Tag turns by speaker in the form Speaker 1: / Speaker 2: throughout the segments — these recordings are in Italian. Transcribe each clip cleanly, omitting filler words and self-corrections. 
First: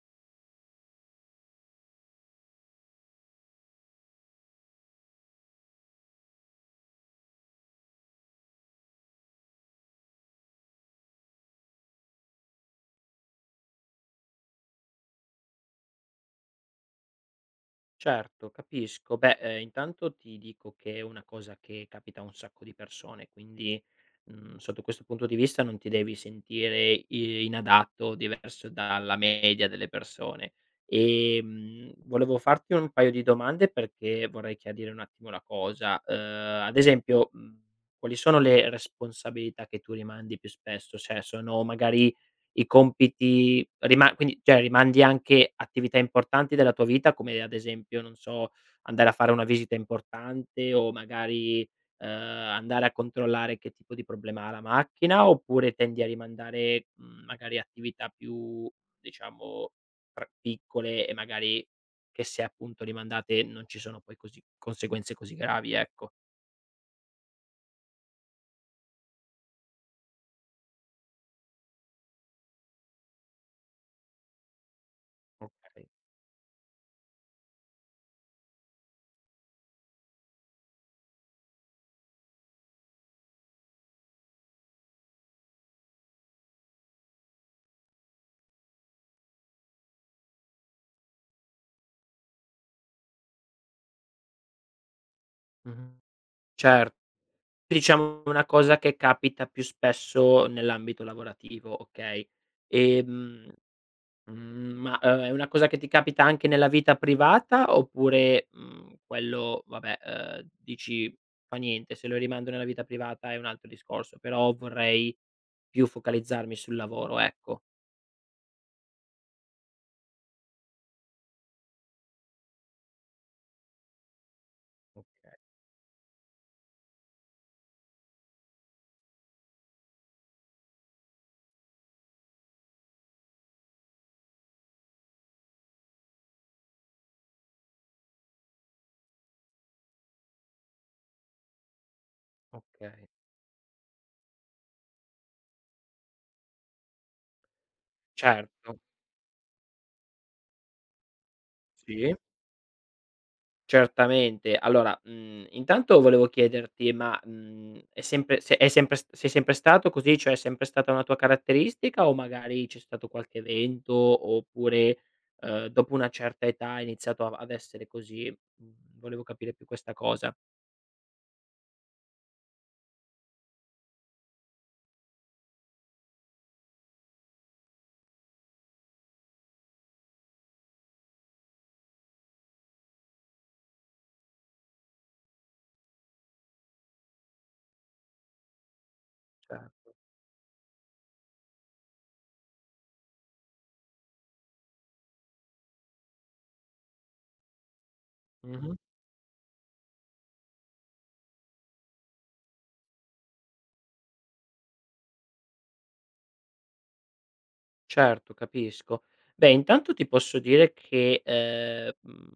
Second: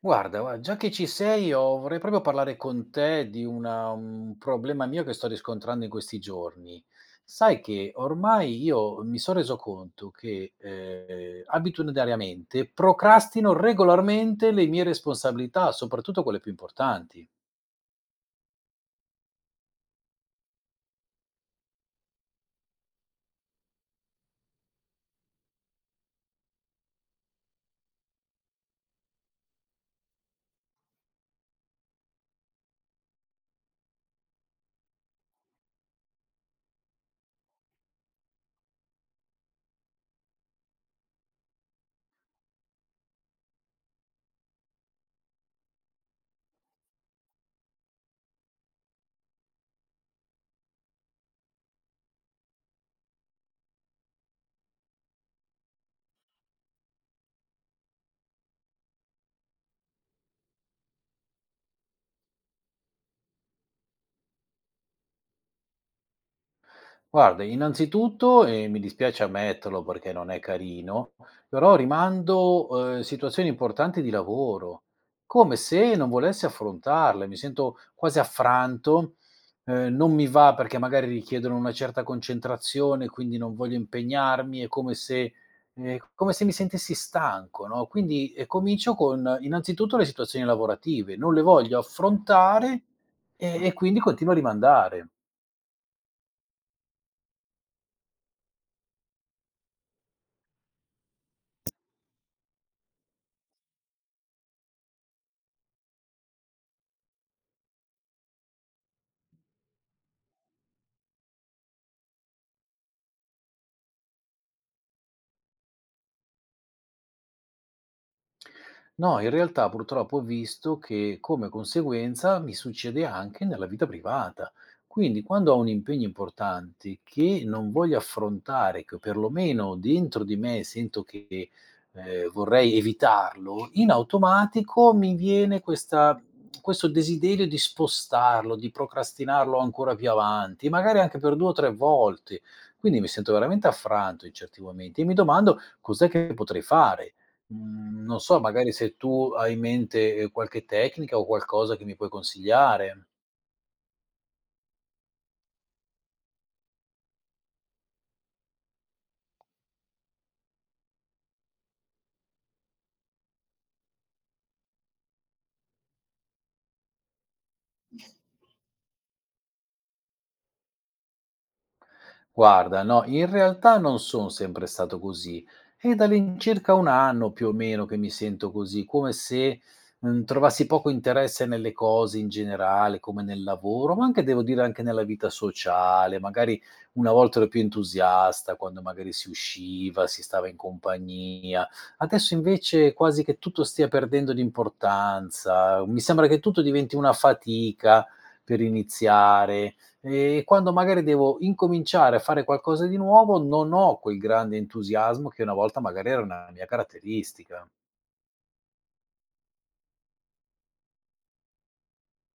Speaker 1: Guarda, gua già che ci sei, ho vorrei proprio parlare con te di una un problema mio che sto riscontrando in questi giorni. Sai che ormai io mi son reso conto che, abitudinariamente procrastino regolarmente le mie responsabilità, soprattutto quelle più importanti.
Speaker 2: Certo, capisco. Beh, intanto ti dico che è una cosa che capita a un sacco di persone, quindi, sotto questo punto di vista non ti devi sentire i inadatto o diverso dalla media delle persone. Volevo farti un paio di domande perché vorrei chiarire un attimo la cosa. Ad esempio, quali sono le responsabilità che tu rimandi più spesso? Cioè sono magari i compiti rima quindi cioè rimandi anche attività importanti della tua vita come ad esempio, non so, andare a fare una visita importante o magari, andare a controllare che tipo di problema ha la macchina, oppure tendi a rimandare, magari attività più diciamo tra piccole e magari che se appunto rimandate non ci sono poi così conseguenze così gravi, ecco.
Speaker 1: Guarda, innanzitutto, e mi dispiace ammetterlo perché non è carino, però rimando, situazioni importanti di lavoro, come
Speaker 2: Okay.
Speaker 1: se non volessi affrontarle. Mi sento quasi affranto, non mi va perché magari richiedono una certa concentrazione, quindi non voglio impegnarmi, è come se mi sentissi stanco, no, quindi, comincio con innanzitutto le situazioni lavorative, non le voglio affrontare e quindi continuo a rimandare.
Speaker 2: Mh-mh. Cer Diciamo una cosa che capita più spesso nell'ambito lavorativo, okay, ehm, ma, è una cosa che ti capita anche nella vita privata oppure, quello vabbè, dici: "Fa niente, se lo rimando nella vita privata è un altro discorso, però vorrei più focalizzarmi sul lavoro", ecco.
Speaker 1: No, in realtà purtroppo ho visto che come conseguenza mi succede anche nella vita privata. Quindi
Speaker 2: Okay,
Speaker 1: quando ho un impegno importante che non voglio affrontare, che perlomeno dentro di me sento che vorrei evitarlo, in automatico mi viene questo desiderio di spostarlo, di procrastinarlo ancora più avanti, magari anche per due o tre volte. Quindi mi
Speaker 2: okay.
Speaker 1: sento veramente affranto in certi momenti e mi domando cos'è che potrei fare. Non so,
Speaker 2: Certo,
Speaker 1: magari se tu hai in mente, qualche tecnica o qualcosa che mi puoi
Speaker 2: sì.
Speaker 1: consigliare.
Speaker 2: Certamente. Allora, intanto volevo chiederti, ma, è sempre se è sempre s sei sempre stato così, cioè è sempre stata una tua caratteristica o magari c'è stato qualche evento oppure, dopo una certa età hai iniziato a ad essere così? Volevo capire più questa cosa.
Speaker 1: Guarda, no, in realtà non son sempre stato così. È dall'incirca 1 anno più o meno che mi sento così, come se, trovassi poco interesse nelle cose in generale, come nel lavoro, ma anche devo dire anche nella vita sociale. Magari una volta ero più entusiasta quando magari si
Speaker 2: Certo.
Speaker 1: usciva, si stava in compagnia. Adesso invece quasi che tutto stia perdendo di importanza. Mi sembra che tutto diventi una fatica per
Speaker 2: Mh-mh.
Speaker 1: iniziare, e quando magari devo incominciare a fare qualcosa di nuovo, non ho quel grande entusiasmo che una volta magari era una mia caratteristica.
Speaker 2: Certo, capisco. Beh, intanto ti posso dire che,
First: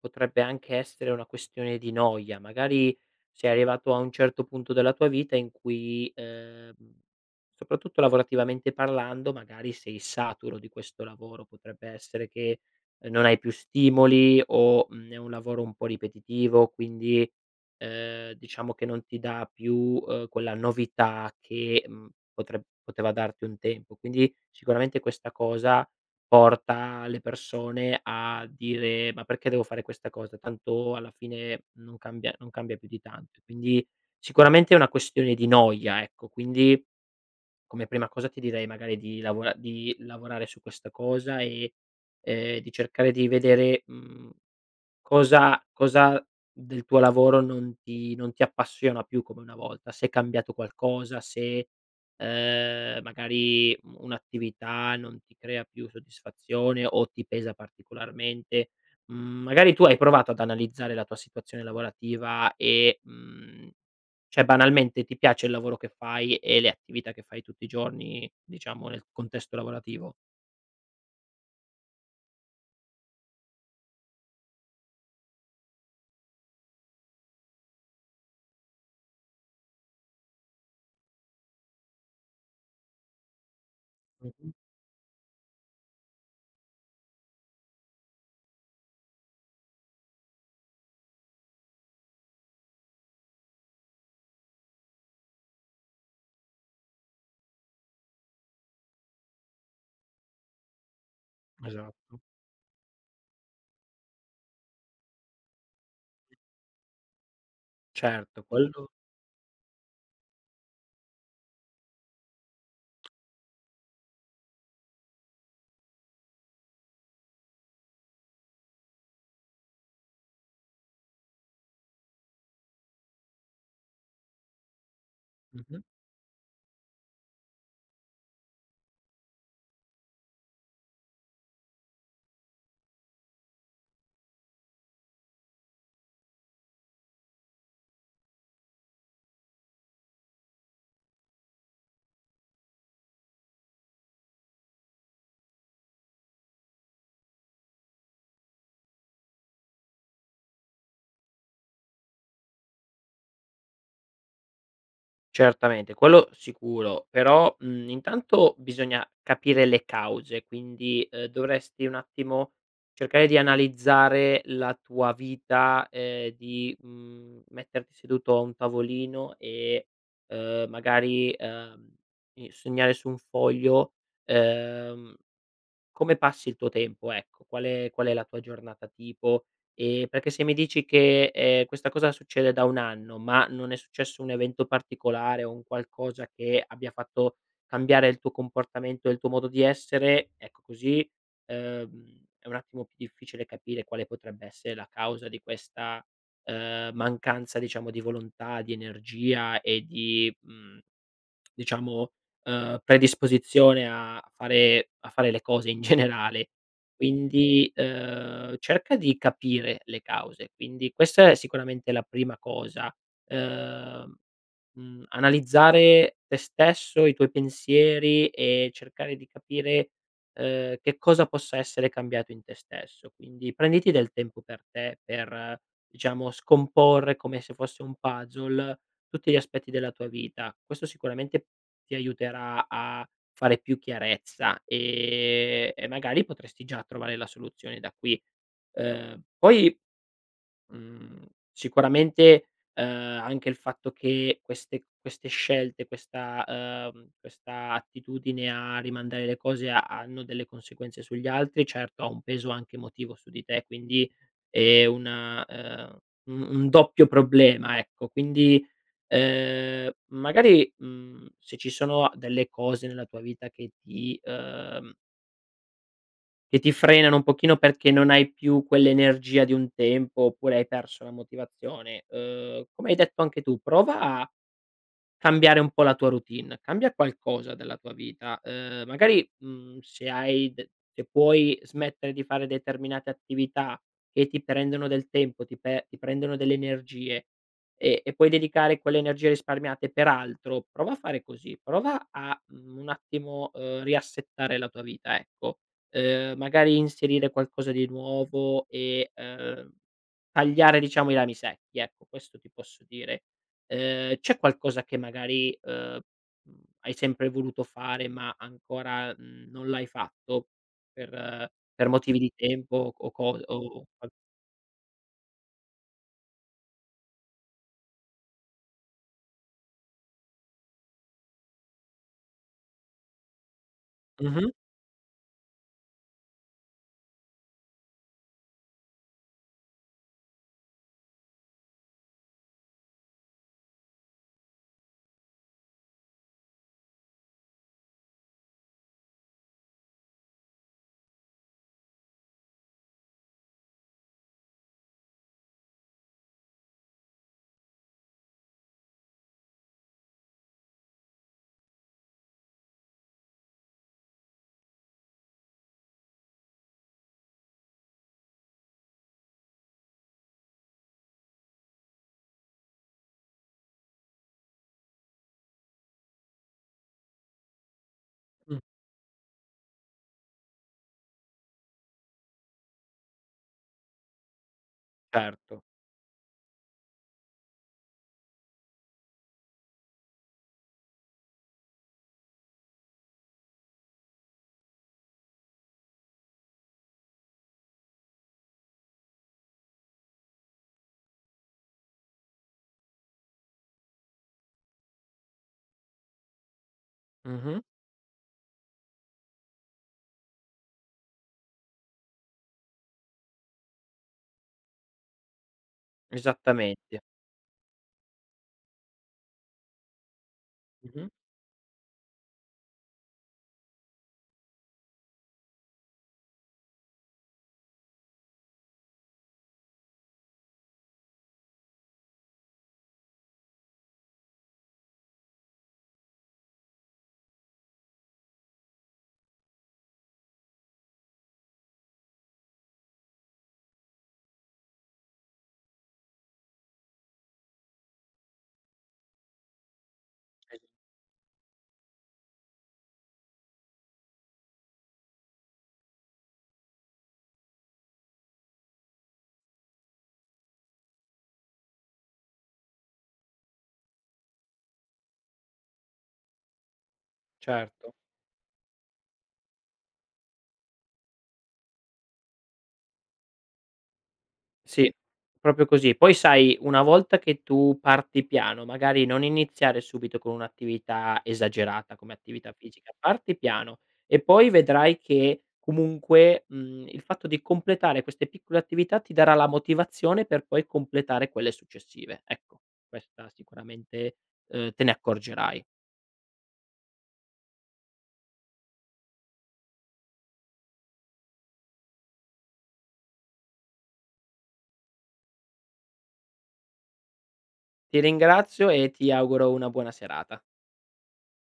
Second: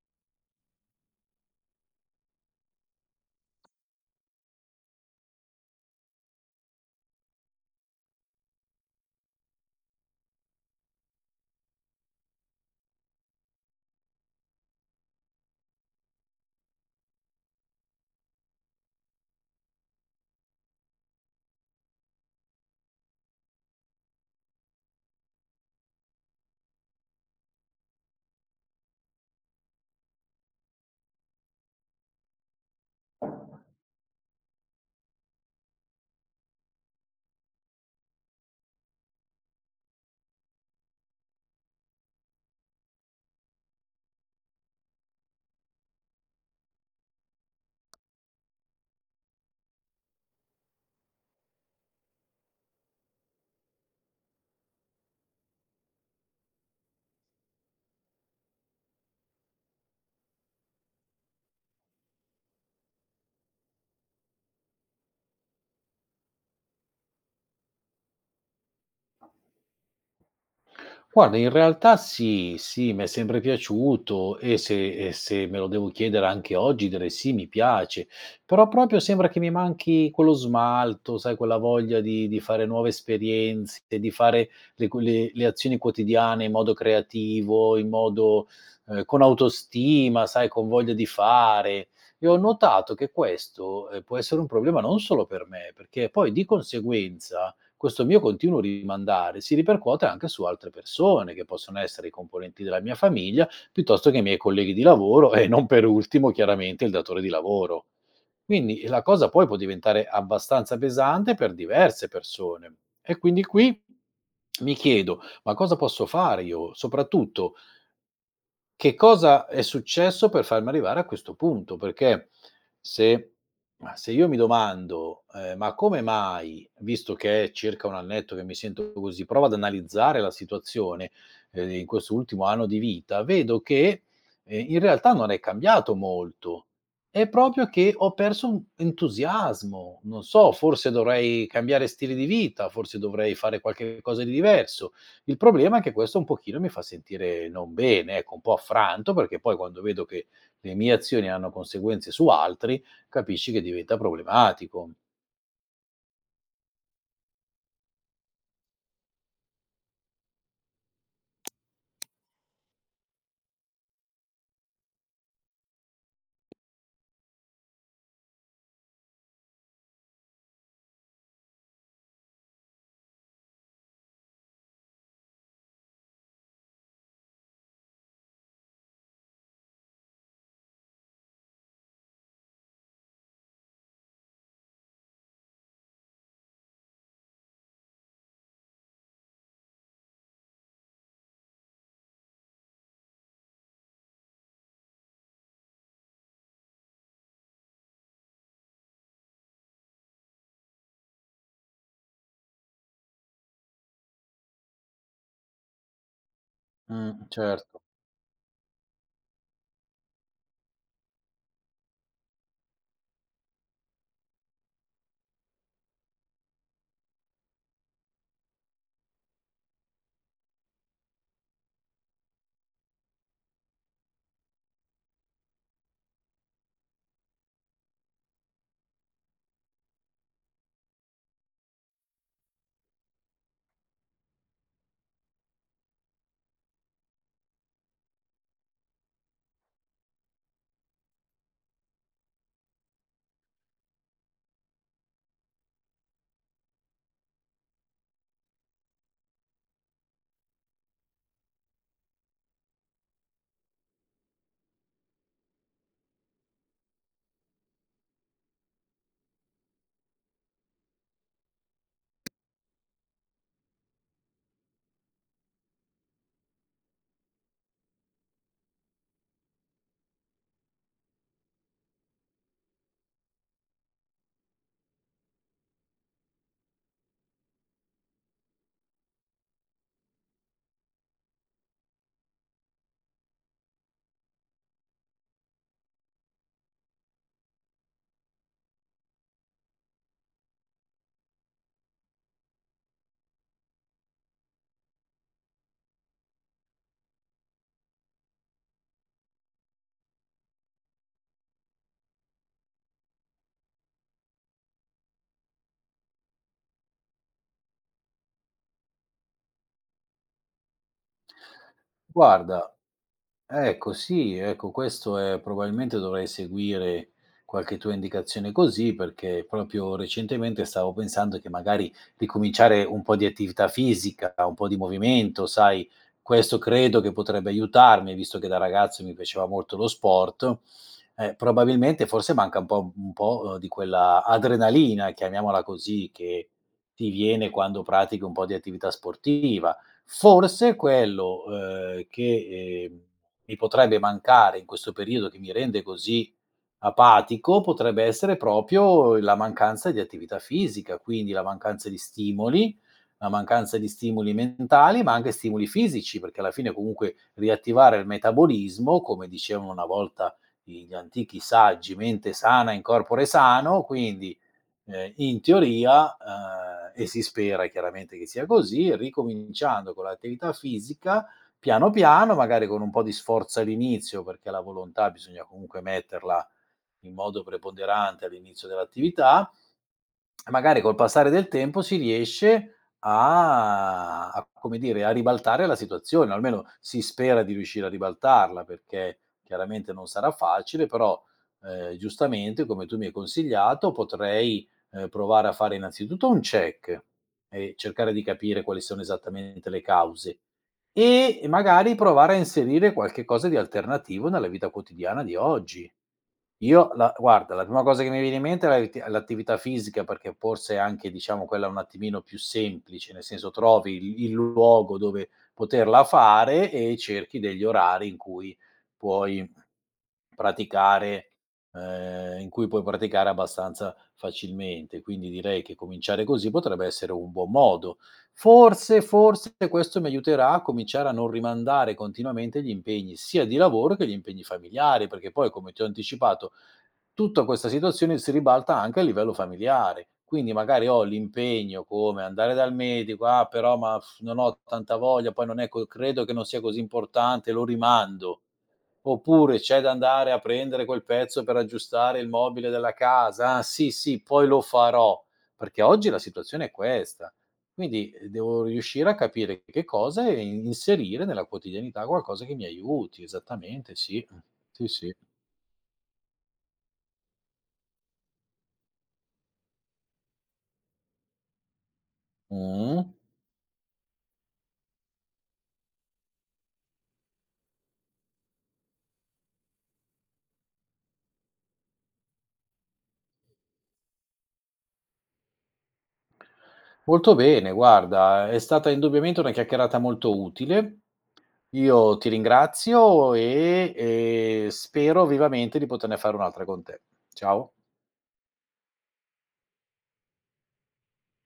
Speaker 2: potrebbe anche essere una questione di noia. Magari sei arrivato a un certo punto della tua vita in cui, soprattutto lavorativamente parlando, magari sei saturo di questo lavoro. Potrebbe essere che, non hai più stimoli o, è un lavoro un po' ripetitivo, quindi diciamo che non ti dà più, quella novità che, mhmm, potre poteva darti un tempo. Quindi sicuramente questa cosa porta le persone a dire: "Ma perché devo fare questa cosa? Tanto alla fine non cambia più di tanto". Quindi sicuramente è una questione di noia, ecco. Quindi come prima cosa ti direi magari di lavorare su questa cosa e, di cercare di vedere, mhmm cosa del tuo lavoro non ti appassiona più come una volta? Se è cambiato qualcosa, se, magari un'attività non ti crea più soddisfazione o ti pesa particolarmente. Magari tu hai provato ad analizzare la tua situazione lavorativa e, cioè banalmente ti piace il lavoro che fai e le attività che fai tutti i giorni, diciamo nel contesto lavorativo?
Speaker 1: Guarda, in realtà sì, sì, mi è sempre piaciuto e se me lo devo chiedere anche oggi direi: "Sì, mi piace", però proprio sembra che mi manchi quello smalto, sai, quella voglia di fare nuove esperienze, di fare
Speaker 2: Mh-mh.
Speaker 1: le co le azioni quotidiane in modo creativo, in modo con autostima, sai, con voglia di fare. E ho notato che questo, può essere un problema non solo per me, perché poi di conseguenza questo mio continuo rimandare si ripercuote anche su altre persone, che possono essere i
Speaker 2: Esatto.
Speaker 1: componenti della mia famiglia, piuttosto che i miei colleghi di lavoro e non per ultimo, chiaramente, il datore di lavoro.
Speaker 2: Certo, sì.
Speaker 1: Quindi
Speaker 2: Quello
Speaker 1: la cosa poi può diventare abbastanza pesante per diverse persone. E quindi qui mi chiedo, ma cosa posso fare io? Soprattutto che cosa è successo per farmi arrivare a questo punto? Perché se ma se io mi domando: "Ma
Speaker 2: mh-mh.
Speaker 1: come mai", visto che è circa 1 annetto che mi sento così, provo ad analizzare la situazione, in questo ultimo anno di vita, vedo che, in realtà non è cambiato molto. È proprio che ho perso un entusiasmo. Non so, forse dovrei cambiare stile di vita, forse dovrei fare qualche cosa di diverso. Il problema è che questo un pochino mi fa sentire non bene, ecco, un po' affranto, perché poi quando vedo che le mie azioni hanno conseguenze su altri, capisci che diventa problematico.
Speaker 2: Certamente, quello sicuro, però, intanto bisogna capire le cause, quindi, dovresti un attimo cercare di analizzare la tua vita, di, metterti seduto a un tavolino e, magari, i segnare su un foglio, ehm come passi il tuo tempo, ecco? Qual è la tua giornata tipo? Perché se mi dici che, questa cosa succede da 1 anno, ma non è successo un evento particolare o un qualcosa che abbia fatto cambiare il tuo comportamento e il tuo modo di essere, ecco così, è un attimo più difficile capire quale potrebbe essere la causa di questa, mancanza diciamo di volontà, di energia e di mhmm diciamo, predisposizione a fare le cose in generale.
Speaker 1: Mh.
Speaker 2: Quindi,
Speaker 1: Certo.
Speaker 2: cerca di capire le cause. Quindi questa è sicuramente la prima cosa. Uhm Analizzare te stesso, i tuoi pensieri e cercare di capire, che cosa possa essere cambiato in te stesso. Quindi prenditi del tempo per te, per diciamo scomporre come se fosse un puzzle tutti gli aspetti della tua vita. Questo sicuramente ti aiuterà a fare più chiarezza, e magari potresti già trovare la soluzione da qui. Poi Mhmm, sicuramente, ehm, anche il fatto che queste scelte, questa attitudine a rimandare le cose ha hanno delle conseguenze sugli altri, certo ha un peso anche emotivo su di te, quindi è una un doppio problema, ecco. Quindi, magari, se ci sono delle cose nella tua vita che ti frenano un pochino perché non hai più quell'energia di un tempo, oppure hai perso la motivazione. Come hai detto anche tu, prova a cambiare un po' la tua routine, cambia qualcosa della tua vita, magari, mhmm, se hai d se puoi smettere di fare determinate attività che ti prendono del tempo, ti prendono delle energie e puoi dedicare quelle energie risparmiate per altro, prova a fare così, prova a, un attimo, riassettare la tua vita, ecco. Magari inserire qualcosa di nuovo e, tagliare diciamo i rami secchi, ecco, questo ti posso dire. C'è qualcosa che magari, hai sempre voluto fare ma ancora, non l'hai fatto per eh, per motivi di
Speaker 1: Guarda
Speaker 2: tempo o co o
Speaker 1: Ecco,
Speaker 2: qual
Speaker 1: sì, ecco, questo è probabilmente dovrei seguire qualche tua indicazione così, perché proprio recentemente stavo pensando che magari ricominciare un po' di attività fisica,
Speaker 2: mh-mh,
Speaker 1: un po' di movimento, sai, questo credo che potrebbe aiutarmi, visto che da ragazzo mi piaceva molto lo sport. Probabilmente forse manca un po' di quella adrenalina, chiamiamola così, che ti viene quando pratichi un po' di attività sportiva. Forse quello eh, che... eh, mi potrebbe mancare in questo periodo che mi rende così apatico, potrebbe essere proprio la mancanza di attività fisica, quindi la mancanza di stimoli, la mancanza di stimoli mentali, ma anche stimoli fisici, perché alla fine comunque riattivare il metabolismo, come dicevano una volta gli antichi saggi, mente sana in corpore sano, quindi in teoria, e si spera chiaramente che sia
Speaker 2: mh,
Speaker 1: così, ricominciando con l'attività fisica, piano piano, magari con un po' di sforzo all'inizio, perché la volontà bisogna
Speaker 2: certo,
Speaker 1: comunque metterla in modo preponderante all'inizio dell'attività. Magari col passare del tempo si riesce a come dire, a ribaltare la situazione, o almeno si spera di riuscire a ribaltarla, perché chiaramente non sarà facile, però, giustamente come tu mi hai consigliato potrei, provare a fare innanzitutto un check
Speaker 2: mh-mh,
Speaker 1: e cercare di capire quali sono esattamente le cause e magari provare a inserire qualche cosa di alternativo nella vita quotidiana di oggi.
Speaker 2: esattamente,
Speaker 1: La prima cosa che mi viene in mente è la vit l'attività fisica, perché forse è
Speaker 2: mh-mh,
Speaker 1: anche, diciamo, quella un attimino più semplice, nel senso trovi il luogo dove poterla fare e cerchi degli orari in cui puoi praticare praticare abbastanza facilmente. Quindi direi che cominciare così potrebbe essere un buon modo. Forse, forse questo mi aiuterà a cominciare a non rimandare continuamente gli impegni sia di lavoro che gli impegni familiari, perché poi, come ti ho anticipato, tutta questa situazione si ribalta anche a livello familiare. Quindi
Speaker 2: e
Speaker 1: magari ho l'impegno come andare dal medico, ah però ma pff, non ho tanta voglia, poi non è, co- credo che non sia così importante, lo rimando. Oppure c'è da andare a prendere quel pezzo per aggiustare il mobile della casa: "Ah, sì, sì, poi lo farò." Perché oggi la situazione è questa.
Speaker 2: certo.
Speaker 1: Quindi, devo riuscire a capire che cosa e in inserire nella quotidianità qualcosa che mi aiuti. Esattamente, sì. Mh. Sì,
Speaker 2: Sì,
Speaker 1: sì.
Speaker 2: proprio così. Poi sai, una volta che tu parti piano, magari non iniziare subito con un'attività esagerata come attività fisica,
Speaker 1: Mh.
Speaker 2: parti piano e poi vedrai che comunque, il fatto di completare queste piccole attività ti darà la motivazione per poi completare quelle successive. Ecco, questa sicuramente, te ne accorgerai.
Speaker 1: Molto bene, guarda, è stata indubbiamente una chiacchierata molto utile. Io ti ringrazio e, spero vivamente di poterne fare un'altra con te. Ciao.
Speaker 2: Ti ringrazio e ti auguro una buona serata.